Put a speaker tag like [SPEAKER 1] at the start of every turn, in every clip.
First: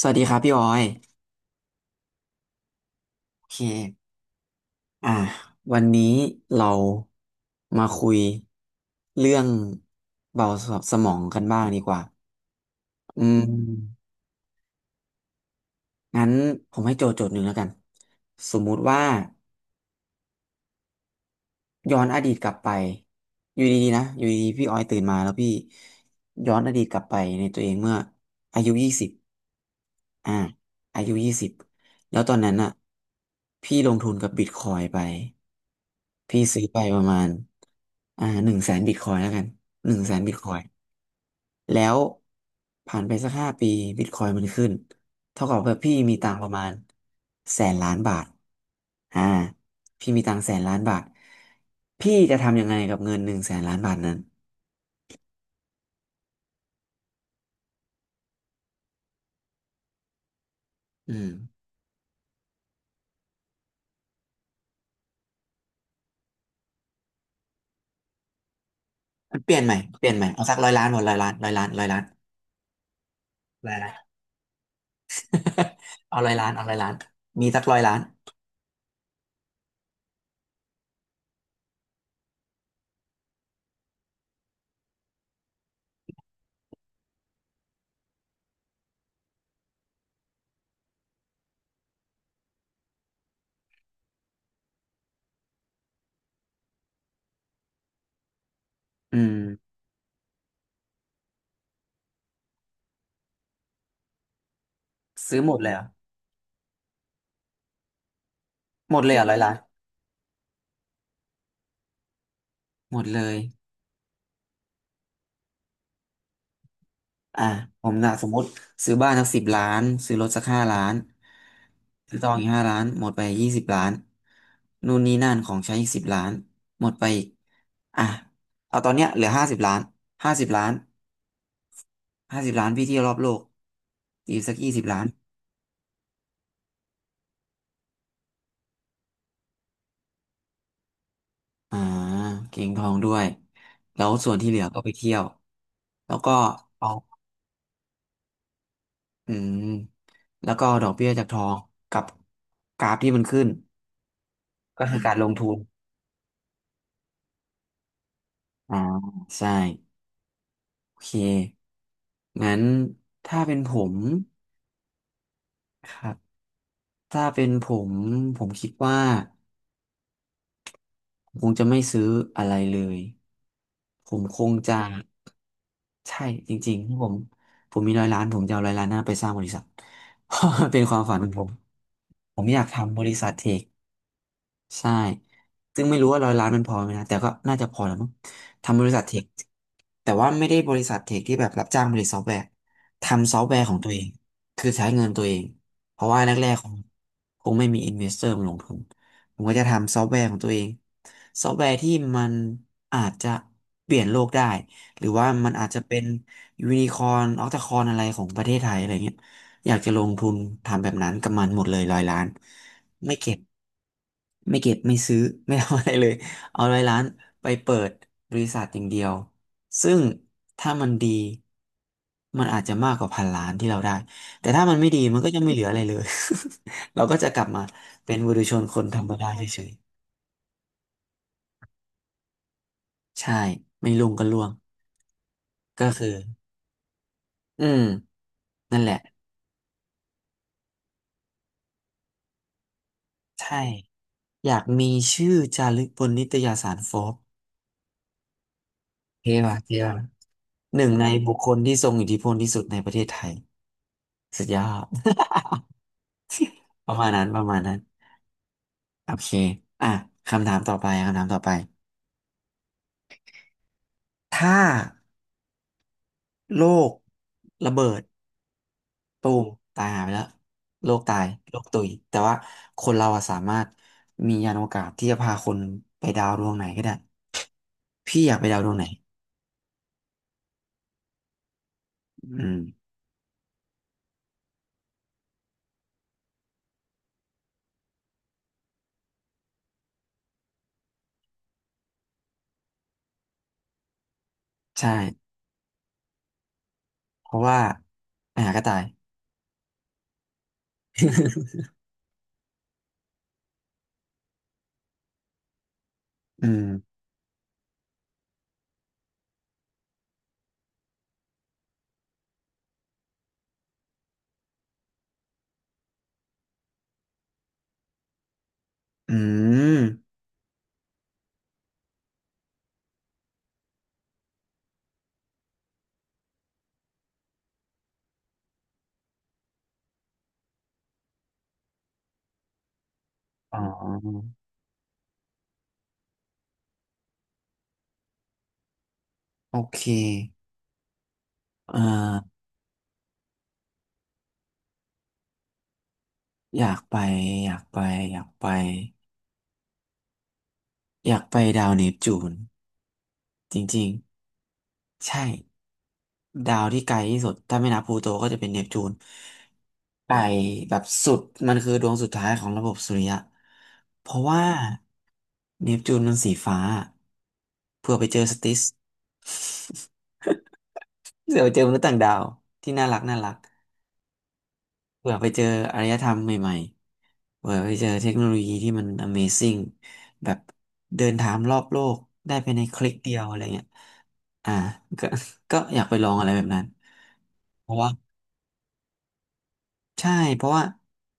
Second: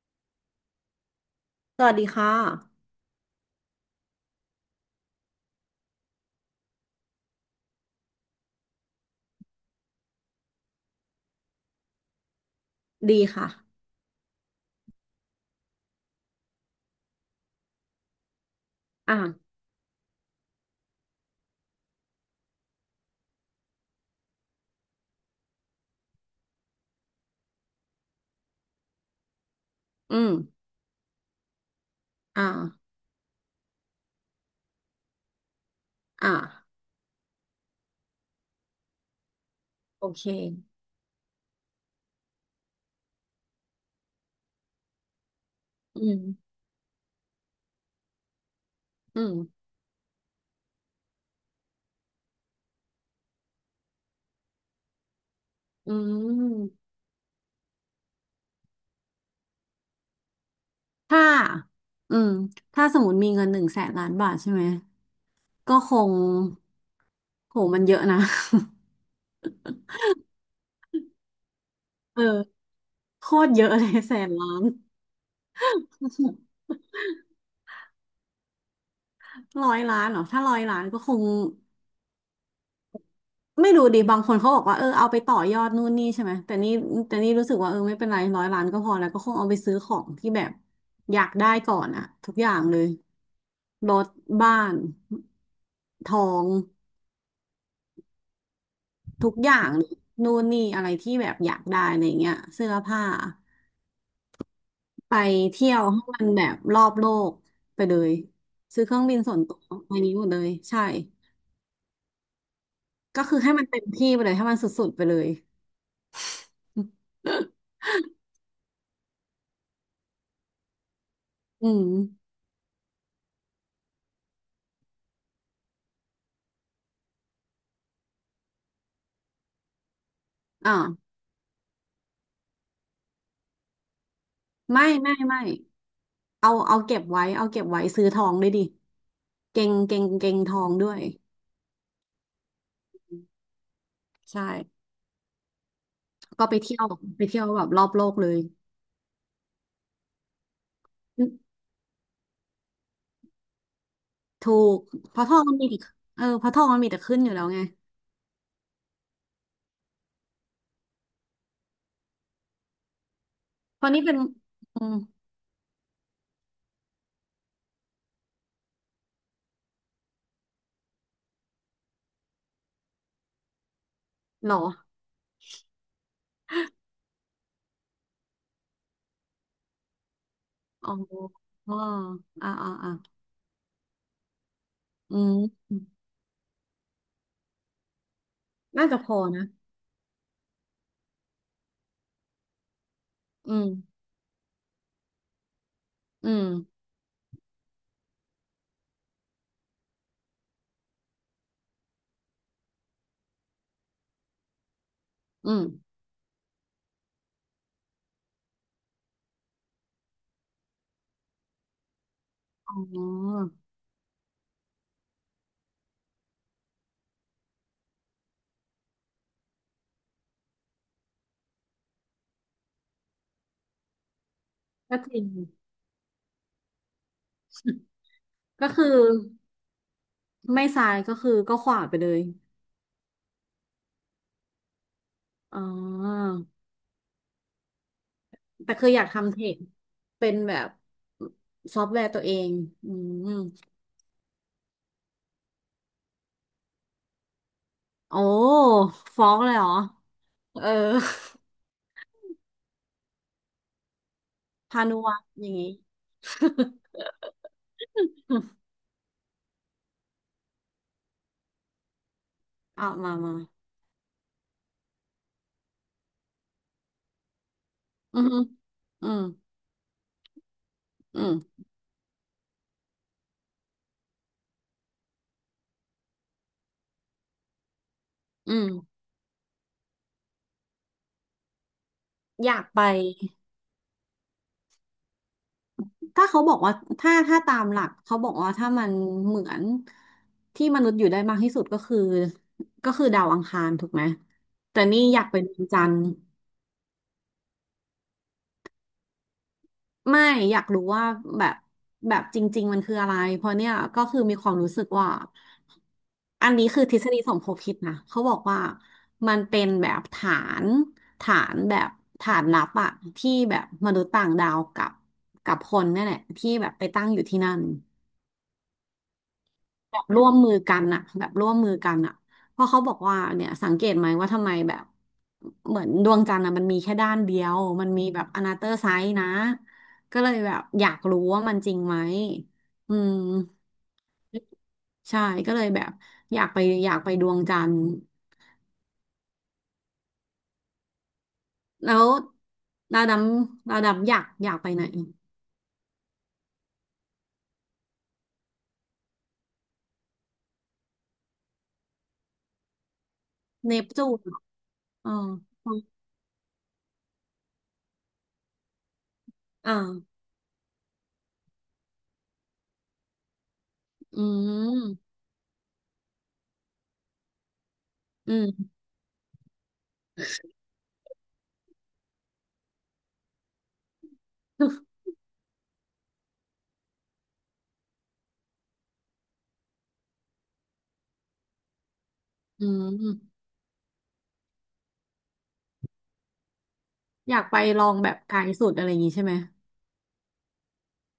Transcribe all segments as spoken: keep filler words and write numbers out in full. [SPEAKER 1] สวัสดีครับพี่ออย
[SPEAKER 2] สวัสดีค่ะ
[SPEAKER 1] โอเคอ่าวันนี้เรามาคุยเรื่องเบาสมองกันบ้างดีกว่า
[SPEAKER 2] ดี
[SPEAKER 1] อืม
[SPEAKER 2] ค่ะ
[SPEAKER 1] งั้นผมให้โจทย์โจทย์หนึ่งแล้วกันสมมุติว่า
[SPEAKER 2] อ่า
[SPEAKER 1] ย้อนอดีตกลับไปอยู่ดีๆนะอยู่ดีๆพี่ออยตื่นมาแล้วพี่ย้อนอดีตกลับไปในตัวเองเมื่ออายุยี่สิบ
[SPEAKER 2] อืม
[SPEAKER 1] อ่าอายุยี่สิบแล้วตอน
[SPEAKER 2] อ่า
[SPEAKER 1] นั้นอ่ะพี่ลงทุนกับบิตคอยไป
[SPEAKER 2] อ่า
[SPEAKER 1] พี่ซื้อไปประมาณอ่าหนึ่งแสนบิตคอยแล้วกันหนึ่ง
[SPEAKER 2] โอ
[SPEAKER 1] แสน
[SPEAKER 2] เค
[SPEAKER 1] บิตคอยแล้วผ่านไปสักห้าปีบิตคอยมันขึ้นเท่ากับว่าพี่
[SPEAKER 2] อื
[SPEAKER 1] มีตังค์ป
[SPEAKER 2] ม
[SPEAKER 1] ระมาณแสนล้านบาท
[SPEAKER 2] อื
[SPEAKER 1] อ่า
[SPEAKER 2] ม
[SPEAKER 1] พี่มีตังค์แสนล้านบาทพี่จะทำยังไงกับเงินหนึ่งแสนล้านบาทนั้น
[SPEAKER 2] อืม
[SPEAKER 1] อื
[SPEAKER 2] ถ้า
[SPEAKER 1] ม
[SPEAKER 2] อืมถ้าสมมติมีเงินหนึ่งแสนล้านบาทใช่ไหม ก็คงโหมันเยอะนะ
[SPEAKER 1] เปลี่ยนใหม่เปลี่ยนใหม่เอาสักร้อยล้านหมดร้อยล้านร้อยล้านร้อยล้าน
[SPEAKER 2] เออโคตรเย
[SPEAKER 1] ห
[SPEAKER 2] อะ
[SPEAKER 1] ลา
[SPEAKER 2] เล
[SPEAKER 1] น
[SPEAKER 2] ยแสนล้าน
[SPEAKER 1] เอาร้อยล้านเอาร้อยล้านมีสักร้อยล้าน
[SPEAKER 2] ร้อยล้านเหรอถ้าร้อยล้านก็คง ไม่รู้ดิบางคนเขาบอกว่าเออ เอาไปต่อยอดนู่นนี่ใช่ไหม แต่นี่แต่นี่รู้สึกว่า เออไม่เป็นไรร้อยล้านก็พอแล้วก็คงเอาไปซื้อของที่แบบอยากได้ก่อนอะทุกอย่างเลย รถบ้านทอง
[SPEAKER 1] อื
[SPEAKER 2] ทุ
[SPEAKER 1] ม
[SPEAKER 2] กอย่างเลยนู่นนี่อะไรที่แบบอยากได้อะไรเงี้ยเสื้อผ้าไป
[SPEAKER 1] ซื้อหมดเล
[SPEAKER 2] เที่
[SPEAKER 1] ย
[SPEAKER 2] ย
[SPEAKER 1] เหร
[SPEAKER 2] ว
[SPEAKER 1] อ
[SPEAKER 2] ให้มันแบบรอบโลกไปเลยซื้อเค
[SPEAKER 1] หม
[SPEAKER 2] รื่
[SPEAKER 1] ด
[SPEAKER 2] อง
[SPEAKER 1] เลย
[SPEAKER 2] บิน
[SPEAKER 1] เหรอ
[SPEAKER 2] ส่
[SPEAKER 1] ร้อย
[SPEAKER 2] วน
[SPEAKER 1] ล้า
[SPEAKER 2] ตั
[SPEAKER 1] น
[SPEAKER 2] วไปนี้หมดเลยใช่
[SPEAKER 1] หมดเล
[SPEAKER 2] ก็คื
[SPEAKER 1] ย
[SPEAKER 2] อให้มันเต็มที่ไปเลยให้มันสุดๆไปเลย
[SPEAKER 1] อ่าผมนะสมมติซื้อบ้านสักสิบล้านซื้อรถสักห้าล้าน
[SPEAKER 2] อืม
[SPEAKER 1] ซื้อทองอีกห้าล้านหมดไปยี่สิบล้านนู่นนี่นั่นของใช้อีกสิบล้านหมดไปอีกอ่ะเอาตอนเนี้ยเหลือห้าสิบล้านห้าสิบล้าน
[SPEAKER 2] อ่า
[SPEAKER 1] ห้าสิบล้านพี่เที่ยวรอบโลกอีสักยี่สิบ
[SPEAKER 2] ไม่
[SPEAKER 1] ล้าน
[SPEAKER 2] ไม่ไม่เอาเอาเก็บไว้เอาเก็บไว้ซื้อทองด้วยดิเก่งเก่งเก่งทองด้วย
[SPEAKER 1] อ่าเก็งทองด้วยแล้วส่วน
[SPEAKER 2] ใช่
[SPEAKER 1] ที่เหลือก็ไปเที่ยวแล้วก็
[SPEAKER 2] ก็ไปเที่ยว
[SPEAKER 1] เอา
[SPEAKER 2] ไปเที่ยวแบบรอบโลกเลย
[SPEAKER 1] อืมแล้วก็เอาดอกเบี้ยจากทองกับกราฟที่มันขึ้น
[SPEAKER 2] ถูก
[SPEAKER 1] ก็คือกา
[SPEAKER 2] เพ
[SPEAKER 1] รล
[SPEAKER 2] ราะท
[SPEAKER 1] ง
[SPEAKER 2] อง
[SPEAKER 1] ทุ
[SPEAKER 2] มั
[SPEAKER 1] น
[SPEAKER 2] นมีแต่เออเพราะทองมันมีแต่ขึ้นอยู่แล้วไง
[SPEAKER 1] อ่าใช่ โอเคงั้นถ้าเป็นผ
[SPEAKER 2] เพราะ
[SPEAKER 1] ม
[SPEAKER 2] นี่เป็นอืม
[SPEAKER 1] ครับถ้าเป็นผมผมคิดว่าผมคงจะไม่ซื้ออะไรเลย ผมค
[SPEAKER 2] เหร
[SPEAKER 1] ง
[SPEAKER 2] อ
[SPEAKER 1] จะใช่จริงๆที่ผมผมมีร้อยล้านผมจะเอาร้อยล้านหน้าไปสร้างบริษัท เพราะมันเป็น
[SPEAKER 2] อ๋อ
[SPEAKER 1] ความฝันของผม
[SPEAKER 2] อ๋อ
[SPEAKER 1] ผม
[SPEAKER 2] อ่า
[SPEAKER 1] อยาก
[SPEAKER 2] อ่าอ่า
[SPEAKER 1] ทำบริษัทเทค ใช่
[SPEAKER 2] อืม
[SPEAKER 1] ซึ่งไม่รู้ว่าร้อยล้านมันพอไหมนะ แต่ก็น่าจะพอแล้วมั้งทำบ
[SPEAKER 2] น่า
[SPEAKER 1] ริ
[SPEAKER 2] จะ
[SPEAKER 1] ษัท
[SPEAKER 2] พ
[SPEAKER 1] เท
[SPEAKER 2] อ
[SPEAKER 1] ค
[SPEAKER 2] นะ
[SPEAKER 1] แต่ว่าไม่ได้บริษัทเทคที่แบบรับจ้างผลิตซอฟต์แวร์ทำซอฟต์
[SPEAKER 2] อื
[SPEAKER 1] แวร์
[SPEAKER 2] ม
[SPEAKER 1] ของตัวเอง คือใช้เงินตัวเอง เพราะว่า
[SPEAKER 2] อื
[SPEAKER 1] แร
[SPEAKER 2] ม
[SPEAKER 1] กๆคงคงไม่มีอินเวสเตอร์มาลงทุน ผมก็จะทำซอฟต์แวร์ของตัวเองซอฟต์แวร์ที่มันอาจจะเปลี่ยนโลกได้ หรือว่า
[SPEAKER 2] อื
[SPEAKER 1] มัน
[SPEAKER 2] ม
[SPEAKER 1] อาจจะเป็นยูนิคอร์นออคตาคอนอะไรของประเทศไทยอะไรเงี้ยอยากจะลงทุนทำแบบนั้นกับมันหมดเลยร้อยล้าน
[SPEAKER 2] อ๋อ
[SPEAKER 1] ไม่เก็บไม่เก็บไม่ซื้อ ไม่ทำอะไรเลยเอาร้อยล้านไปเปิดบริษัทอย่างเดียวซึ่งถ้ามันดีมันอาจจะมากกว่าพันล้านที่เราได้แต่ถ้ามันไม่
[SPEAKER 2] ก็
[SPEAKER 1] ดี
[SPEAKER 2] จ
[SPEAKER 1] มัน
[SPEAKER 2] ริง
[SPEAKER 1] ก็จะไม่เหลืออะไรเลย เราก็จะกลับมาเป็นบุถุษชน
[SPEAKER 2] ก็
[SPEAKER 1] ค
[SPEAKER 2] คื
[SPEAKER 1] น
[SPEAKER 2] อ
[SPEAKER 1] ธรรมดาเฉย
[SPEAKER 2] ไม่ซ้ายก็คือก็ขวาไปเลย
[SPEAKER 1] ๆใช่ไม่ลุงก็ล่วง
[SPEAKER 2] อ๋อ
[SPEAKER 1] ก็คืออืม
[SPEAKER 2] แต่
[SPEAKER 1] นั่น
[SPEAKER 2] คื
[SPEAKER 1] แห
[SPEAKER 2] อ
[SPEAKER 1] ละ
[SPEAKER 2] อยากทำเทคเป็นแบบซอฟต์แวร์ตัวเองอืม
[SPEAKER 1] ใช่อยากมีชื่อจารึกบนนิตยสารโฟบ
[SPEAKER 2] โอ้ฟ้อ
[SPEAKER 1] เท่
[SPEAKER 2] งเลย
[SPEAKER 1] ว่ะ
[SPEAKER 2] เหรอ
[SPEAKER 1] เท่ว่ะ
[SPEAKER 2] เออ
[SPEAKER 1] หนึ่งในบุคคลที่ทรงอิทธิพลที่สุดในประเทศไทย สุดยอ
[SPEAKER 2] พา
[SPEAKER 1] ด
[SPEAKER 2] นุวัตรอย่างงี้
[SPEAKER 1] ป ระมาณนั้นประมาณนั้นโอเคอ่ะคำถามต่อไปคำถามต่อไป
[SPEAKER 2] อ่ะมามา
[SPEAKER 1] ถ้าโลกระเบิด
[SPEAKER 2] อืมอืม
[SPEAKER 1] ตูมตายหายไปแล้วโลกตา
[SPEAKER 2] อื
[SPEAKER 1] ยโล
[SPEAKER 2] ม
[SPEAKER 1] กตุยแต่ว่าคนเราอะสามารถมียานอวกาศที่จะพาคนไปดาวดวงไหนก็ได้พี่อยากไป
[SPEAKER 2] อื
[SPEAKER 1] ดาวด
[SPEAKER 2] ม
[SPEAKER 1] วงไหนอื
[SPEAKER 2] อยา
[SPEAKER 1] ม
[SPEAKER 2] กไปถ้าเขาบอกว่าถ้าถ้าตามหลัก เขาบอกว่าถ้ามันเหมือนที่มนุษย์อยู่ได้มากที่สุดก็คือก็คือดาวอังคารถูกไหมแต่
[SPEAKER 1] ใ
[SPEAKER 2] นี่อยาก
[SPEAKER 1] ช่
[SPEAKER 2] ไปดวงจันทร์
[SPEAKER 1] เพราะว่าไปหาก็ตาย
[SPEAKER 2] ไม่อยากรู้ว่าแบบแบบจริงๆมันคืออะไร เพราะเนี่ยก็คือมีความรู้สึกว่า
[SPEAKER 1] อื
[SPEAKER 2] อันนี้คือทฤ
[SPEAKER 1] ม
[SPEAKER 2] ษฎีสมคบคิดนะเขาบอกว่ามันเป็นแบบฐานฐานแบบฐานลับอะที่แบบมนุษย์ต่างดาวกับกับคนเนี่ยแหละที่แบบไปตั้งอยู่ที่นั่น
[SPEAKER 1] อืม
[SPEAKER 2] แบบร่วมมือกันอะแบบร่วมมือกันอะเพราะเขาบอกว่าเนี่ยสังเกตไหมว่าทำไมแบบเหมือนดวงจันทร์อะมันมีแค่ด้านเดียวมันมีแบบอนาเตอร์ไซส์นะก็เลยแบบอยากรู้ว่ามันจริงไหมอืม
[SPEAKER 1] อ๋อ
[SPEAKER 2] ใช่ก็เลยแบบอยากไปอยากไปดวงจันทร์
[SPEAKER 1] โอเคเอ่อ
[SPEAKER 2] แล้วดาวดำดาวดำอยากอยากไปไหน
[SPEAKER 1] อยากไปอยากไปอยากไปอยากไปดาวเนปจูน จ
[SPEAKER 2] เน
[SPEAKER 1] ริ
[SPEAKER 2] ป
[SPEAKER 1] ง
[SPEAKER 2] จูนเหรอ
[SPEAKER 1] ๆ
[SPEAKER 2] อ๋อ
[SPEAKER 1] ใช่ดาวที่ไกลที่สุดถ้าไม่นับพลูโตก็จะเป็นเนปจูน
[SPEAKER 2] อ่า
[SPEAKER 1] ไกลแบบสุดมันคือดวงสุดท้ายของระบบสุริยะเพ
[SPEAKER 2] อื
[SPEAKER 1] ราะว่า
[SPEAKER 2] ม
[SPEAKER 1] เนปจูนมันสีฟ้าเผื่อไปเจอ
[SPEAKER 2] อื
[SPEAKER 1] สติส
[SPEAKER 2] ม
[SPEAKER 1] เผื่อไปเจอมนุษย์ต่างดาวที่น่ารักน่ารัก เผื่อไปเจออารยธรรมใหม่ๆเผื่อไปเจอเทคโนโลยีที่มัน Amazing แบบเดินทางรอบโลกได้ภายใน
[SPEAKER 2] อื
[SPEAKER 1] คลิกเดียว
[SPEAKER 2] ม
[SPEAKER 1] อะไรเงี้ยอ่าก็ ก็อยากไปลองอะไรแบบนั้น
[SPEAKER 2] อยากไป
[SPEAKER 1] เพราะ
[SPEAKER 2] ลอ
[SPEAKER 1] ว่า
[SPEAKER 2] งแบบไกลสุดอะไรอย่างงี้ใช่ไหม
[SPEAKER 1] ใช่เพราะว่า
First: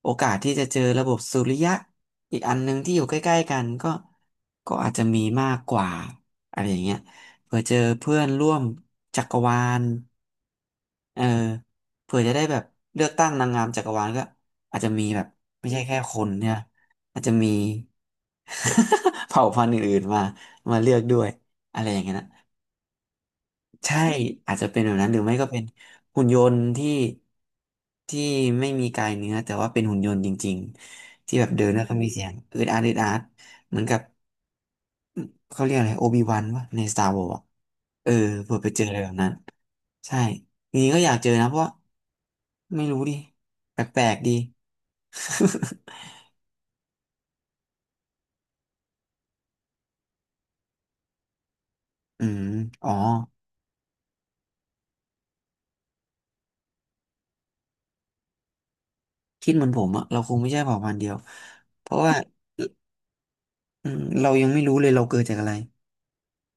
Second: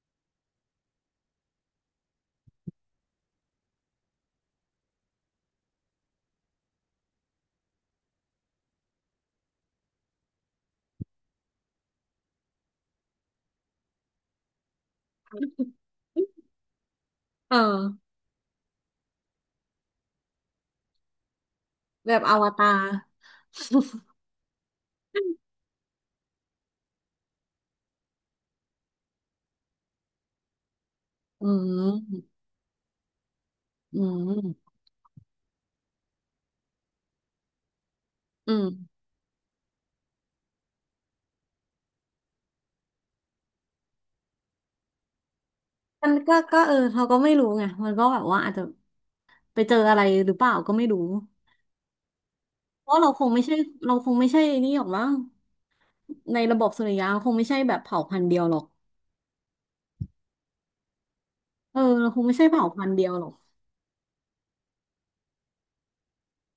[SPEAKER 1] โอกาสที่จะเจอระบบสุริยะอีกอันหนึ่งที่อยู่ใกล้ๆกันก็ก็อาจจะมีมากกว่าอะไรอย่างเงี้ยเผื่อเจอเพื่อนร่วมจักรวาลเออเผื่อจะได้แบบเลือกตั้งนางงามจักรวาลก็อาจจะมีแบบไม่ใช่แค่คนเนี่ยอาจจะมี
[SPEAKER 2] เออ
[SPEAKER 1] เผ่าพันธุ์อื่นๆมามาเลือกด้วยอะไรอย่าง
[SPEAKER 2] แบ
[SPEAKER 1] เงี้ย
[SPEAKER 2] บ
[SPEAKER 1] นะ
[SPEAKER 2] อวตาร
[SPEAKER 1] ใช่ อาจจะเป็นแบบนั้นหรือไม่ก็เป็นหุ่นยนต์ที่ที่ไม่มีกายเนื้อแต่ว่าเป็นหุ่นยนต์จริงๆที่แบ
[SPEAKER 2] อื
[SPEAKER 1] บเดินแล้วก็มีเสีย
[SPEAKER 2] ม
[SPEAKER 1] งอืดอาดอืดอาดเหมือนกั
[SPEAKER 2] อื
[SPEAKER 1] บ
[SPEAKER 2] ม
[SPEAKER 1] เขาเรียกอะไรโอบิวันวะใน Star Wars อะเออ
[SPEAKER 2] อื
[SPEAKER 1] เผื่อไปเจอ
[SPEAKER 2] ม
[SPEAKER 1] อะไรแบบนั้นใช่จริงๆก็อยากเจอนะเพราะว่าไม่รู้ดิแปลกๆดี
[SPEAKER 2] มันก็ก็เออเราก็ไม่รู้ไงมันก็แบบว่าอาจจะไปเจออะไรหรือเปล่าก็ไม่รู้
[SPEAKER 1] อืมอ๋
[SPEAKER 2] เพ
[SPEAKER 1] อ
[SPEAKER 2] ราะเราคงไม่ใช่เราคงไม่ใช่นี่หรอกมั้งในระบบสุริยะคงไม่ใช่แบบเผ่าพันธุ์เดียวหรอก
[SPEAKER 1] คิดเหมือนผมอะเราคงไม่ใช่เผ่าพันธุ์เดียว
[SPEAKER 2] เออ
[SPEAKER 1] เพราะ
[SPEAKER 2] เรา
[SPEAKER 1] ว่า
[SPEAKER 2] คงไม่ใช่เผ่าพันธุ์เดียวหรอก
[SPEAKER 1] อืมเรายังไม่รู้เลยเราเกิดจากอะไร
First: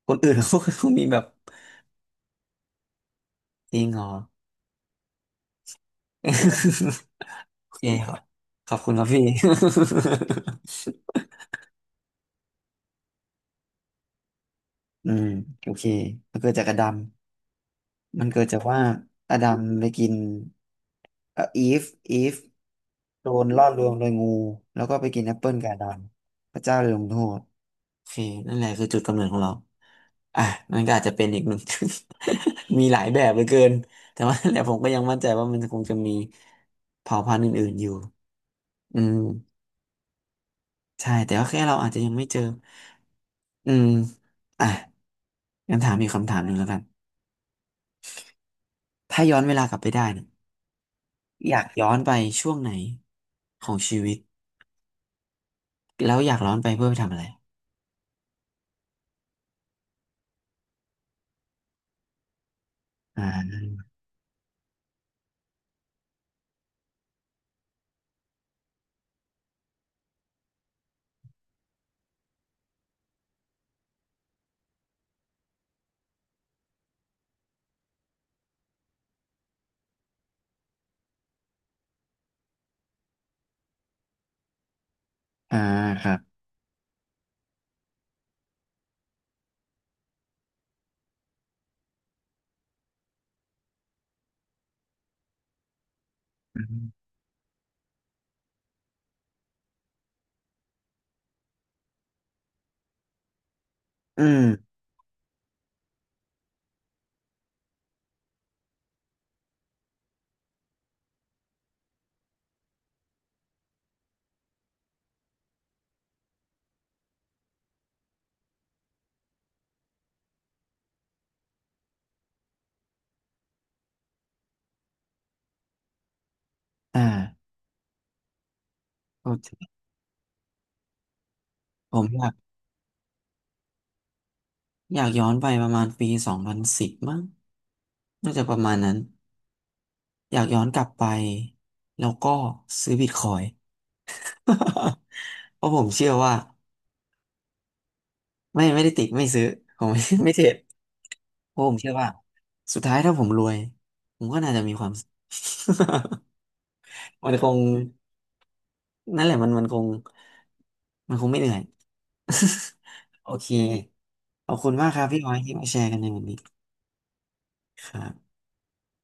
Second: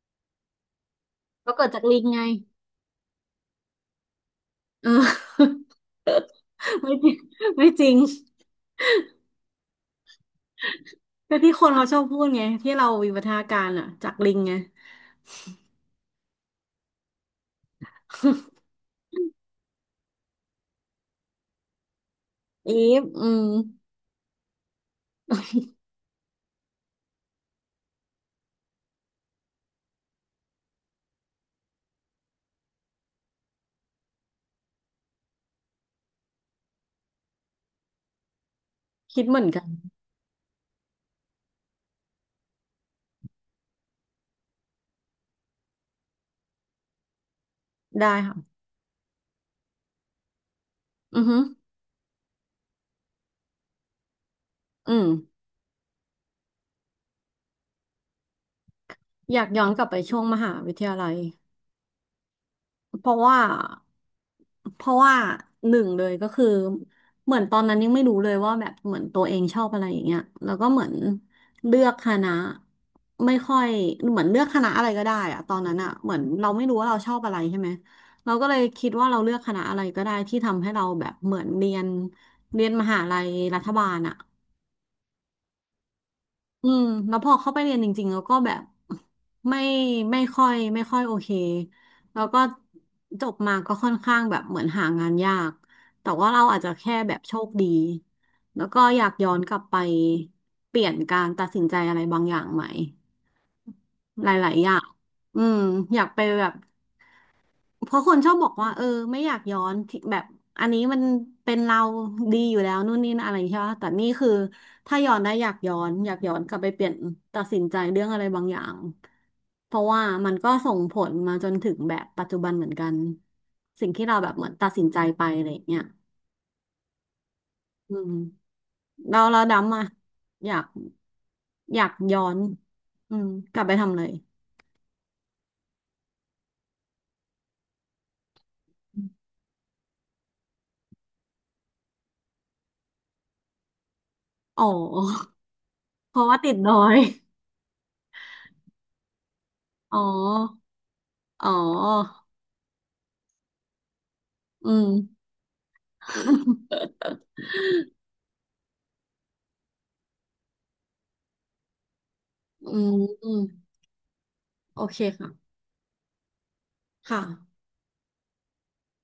[SPEAKER 1] คนอื่น เขาก็มีแบบ
[SPEAKER 2] เราเกิดจากลิงไง
[SPEAKER 1] จริงเหรอ
[SPEAKER 2] เออ ไม่จ ริงไม่
[SPEAKER 1] โอ
[SPEAKER 2] จ
[SPEAKER 1] เค
[SPEAKER 2] ริง
[SPEAKER 1] ครับขอบคุณครับพี่
[SPEAKER 2] ก็ที่คนเขาชอบพูดไงที่เราวิวัฒนาการอ่ะจากลิงไง
[SPEAKER 1] อืมโอเคมันเกิดจากอดัมมันเกิดจาก ว่าอดัมไปกินเอ่ออีฟอีฟ
[SPEAKER 2] อีฟอื
[SPEAKER 1] โด
[SPEAKER 2] ม
[SPEAKER 1] นล่อลวงโดยงูแล้วก็ไปกินแอปเปิลกับอดัมพระเจ้าเลยลงโทษโอเคนั่นแหละคือจุดกำเนิดของเราอ่ะมันก็อาจจะเป็นอีกหนึ่ง มีหลายแบบเหลือเกินแต่ว่านั่นแหละผมก็ยังมั่นใจว่ามันคงจะมีเผ่าพันธุ์อื่นๆอยู่อื
[SPEAKER 2] คิดเหมือน
[SPEAKER 1] ม
[SPEAKER 2] กัน
[SPEAKER 1] ใช่แต่ว่าแค่เราอาจจะยังไม่เจอ อืมอ่ะงั้นถามอีกคำถามหนึ่งแล้วกัน
[SPEAKER 2] ได้ค่ะ
[SPEAKER 1] ถ้าย้อนเวลากลับไปได้เนี่ย
[SPEAKER 2] อือฮึ
[SPEAKER 1] อยากย้อนไปช่วงไหนของชีวิต
[SPEAKER 2] อืม
[SPEAKER 1] แล้วอยากย้อนไปเพื่อไปทำอะไร
[SPEAKER 2] อยากย้อนกลับไปช่วงมหาวิทยาลัยเพราะว่า
[SPEAKER 1] อ่า
[SPEAKER 2] เพราะว่าหนึ่งเลยก็คือเหมือนตอนนั้นยังไม่รู้เลยว่าแบบเหมือนตัวเองชอบอะไรอย่างเงี้ยแล้วก็เหมือนเลือกคณะไม่ค่อยเหมือนเลือกคณะอะไรก็ได้อะตอนนั้นอะเหมือนเราไม่รู้ว่าเราชอบอะไรใช่ไหมเราก็เลยคิดว่าเราเลือกคณะอะไรก็ได้ที่ทำให้เราแบบเหมือนเรียนเรียนมหาลัยรัฐบาลอะ
[SPEAKER 1] อ่าครับ
[SPEAKER 2] อืมแล้วพอเข้าไปเรียนจริงๆแล้วก็แบบไม่ไม่ค่อยไม่ค่อยโอเคแล้วก็จบมาก็ค่อนข้างแบบเหมือนหางานยากแต่ว่าเรา
[SPEAKER 1] อื
[SPEAKER 2] อาจจะแค่
[SPEAKER 1] ม
[SPEAKER 2] แบบโชคดีแล้วก็อยากย้อนกลับไปเปลี่ยนการตัดสินใจอะไรบางอย่างใหม่
[SPEAKER 1] อื
[SPEAKER 2] ห
[SPEAKER 1] ม
[SPEAKER 2] ลายๆอย่างอืมอยากไปแบบ เพราะคนชอบบอกว่าเออไม่อยากย้อนที่แบบอันนี้มันเป็นเราดีอยู่แล้วนู่นนี่นั่นอะไรใช่ไหมแต่นี่คือถ้าย้อนได้อยากย้อนอยากย้อนกลับไปเปลี่ยนตัดสินใจเรื่องอะไรบางอย่างเพราะว่ามันก็ส่งผลมาจนถึงแบบปัจจุบันเหมือนกันสิ่งที่เราแบบเหมือนตัดสินใจไปอะไรอย่างเงี้ย
[SPEAKER 1] อ่า
[SPEAKER 2] อืมเรา
[SPEAKER 1] โอ
[SPEAKER 2] เรา
[SPEAKER 1] เค
[SPEAKER 2] ดำอ่ะอยากอยา
[SPEAKER 1] ผ
[SPEAKER 2] ก
[SPEAKER 1] ม
[SPEAKER 2] ย้
[SPEAKER 1] อ
[SPEAKER 2] อ
[SPEAKER 1] ยาก
[SPEAKER 2] นอืมกลับไปทำเลย
[SPEAKER 1] อยากย้อนไปประมาณปีสองพันสิบมั้งน่าจะประมาณนั้นอยากย้อนกลับไปแล้วก็ซื้อบิตคอย
[SPEAKER 2] อ๋อ
[SPEAKER 1] เพราะผมเชื่อ
[SPEAKER 2] เพราะ
[SPEAKER 1] ว่า
[SPEAKER 2] ว่าติดดอย
[SPEAKER 1] ไม่ไม่ได้ติดไม่ซื้อผม
[SPEAKER 2] อ๋อ
[SPEAKER 1] ไม่ ไม่เทรด
[SPEAKER 2] อ๋
[SPEAKER 1] เพราะผมเชื่อว่า
[SPEAKER 2] อ
[SPEAKER 1] สุดท้ายถ้าผมรวยผมก็น่าจะ
[SPEAKER 2] อื
[SPEAKER 1] มีควา
[SPEAKER 2] ม
[SPEAKER 1] ม สุข มันคงนั่นแหละมันมันคงมันคงไม่เหนื่อย
[SPEAKER 2] อืม อื
[SPEAKER 1] โอ
[SPEAKER 2] ม
[SPEAKER 1] เคขอบคุณ
[SPEAKER 2] โอ
[SPEAKER 1] มากค
[SPEAKER 2] เค
[SPEAKER 1] รับพี่อ
[SPEAKER 2] ค่ะ
[SPEAKER 1] อยที่มาแชร์กันในวันนี้
[SPEAKER 2] ค่ะ
[SPEAKER 1] ครับ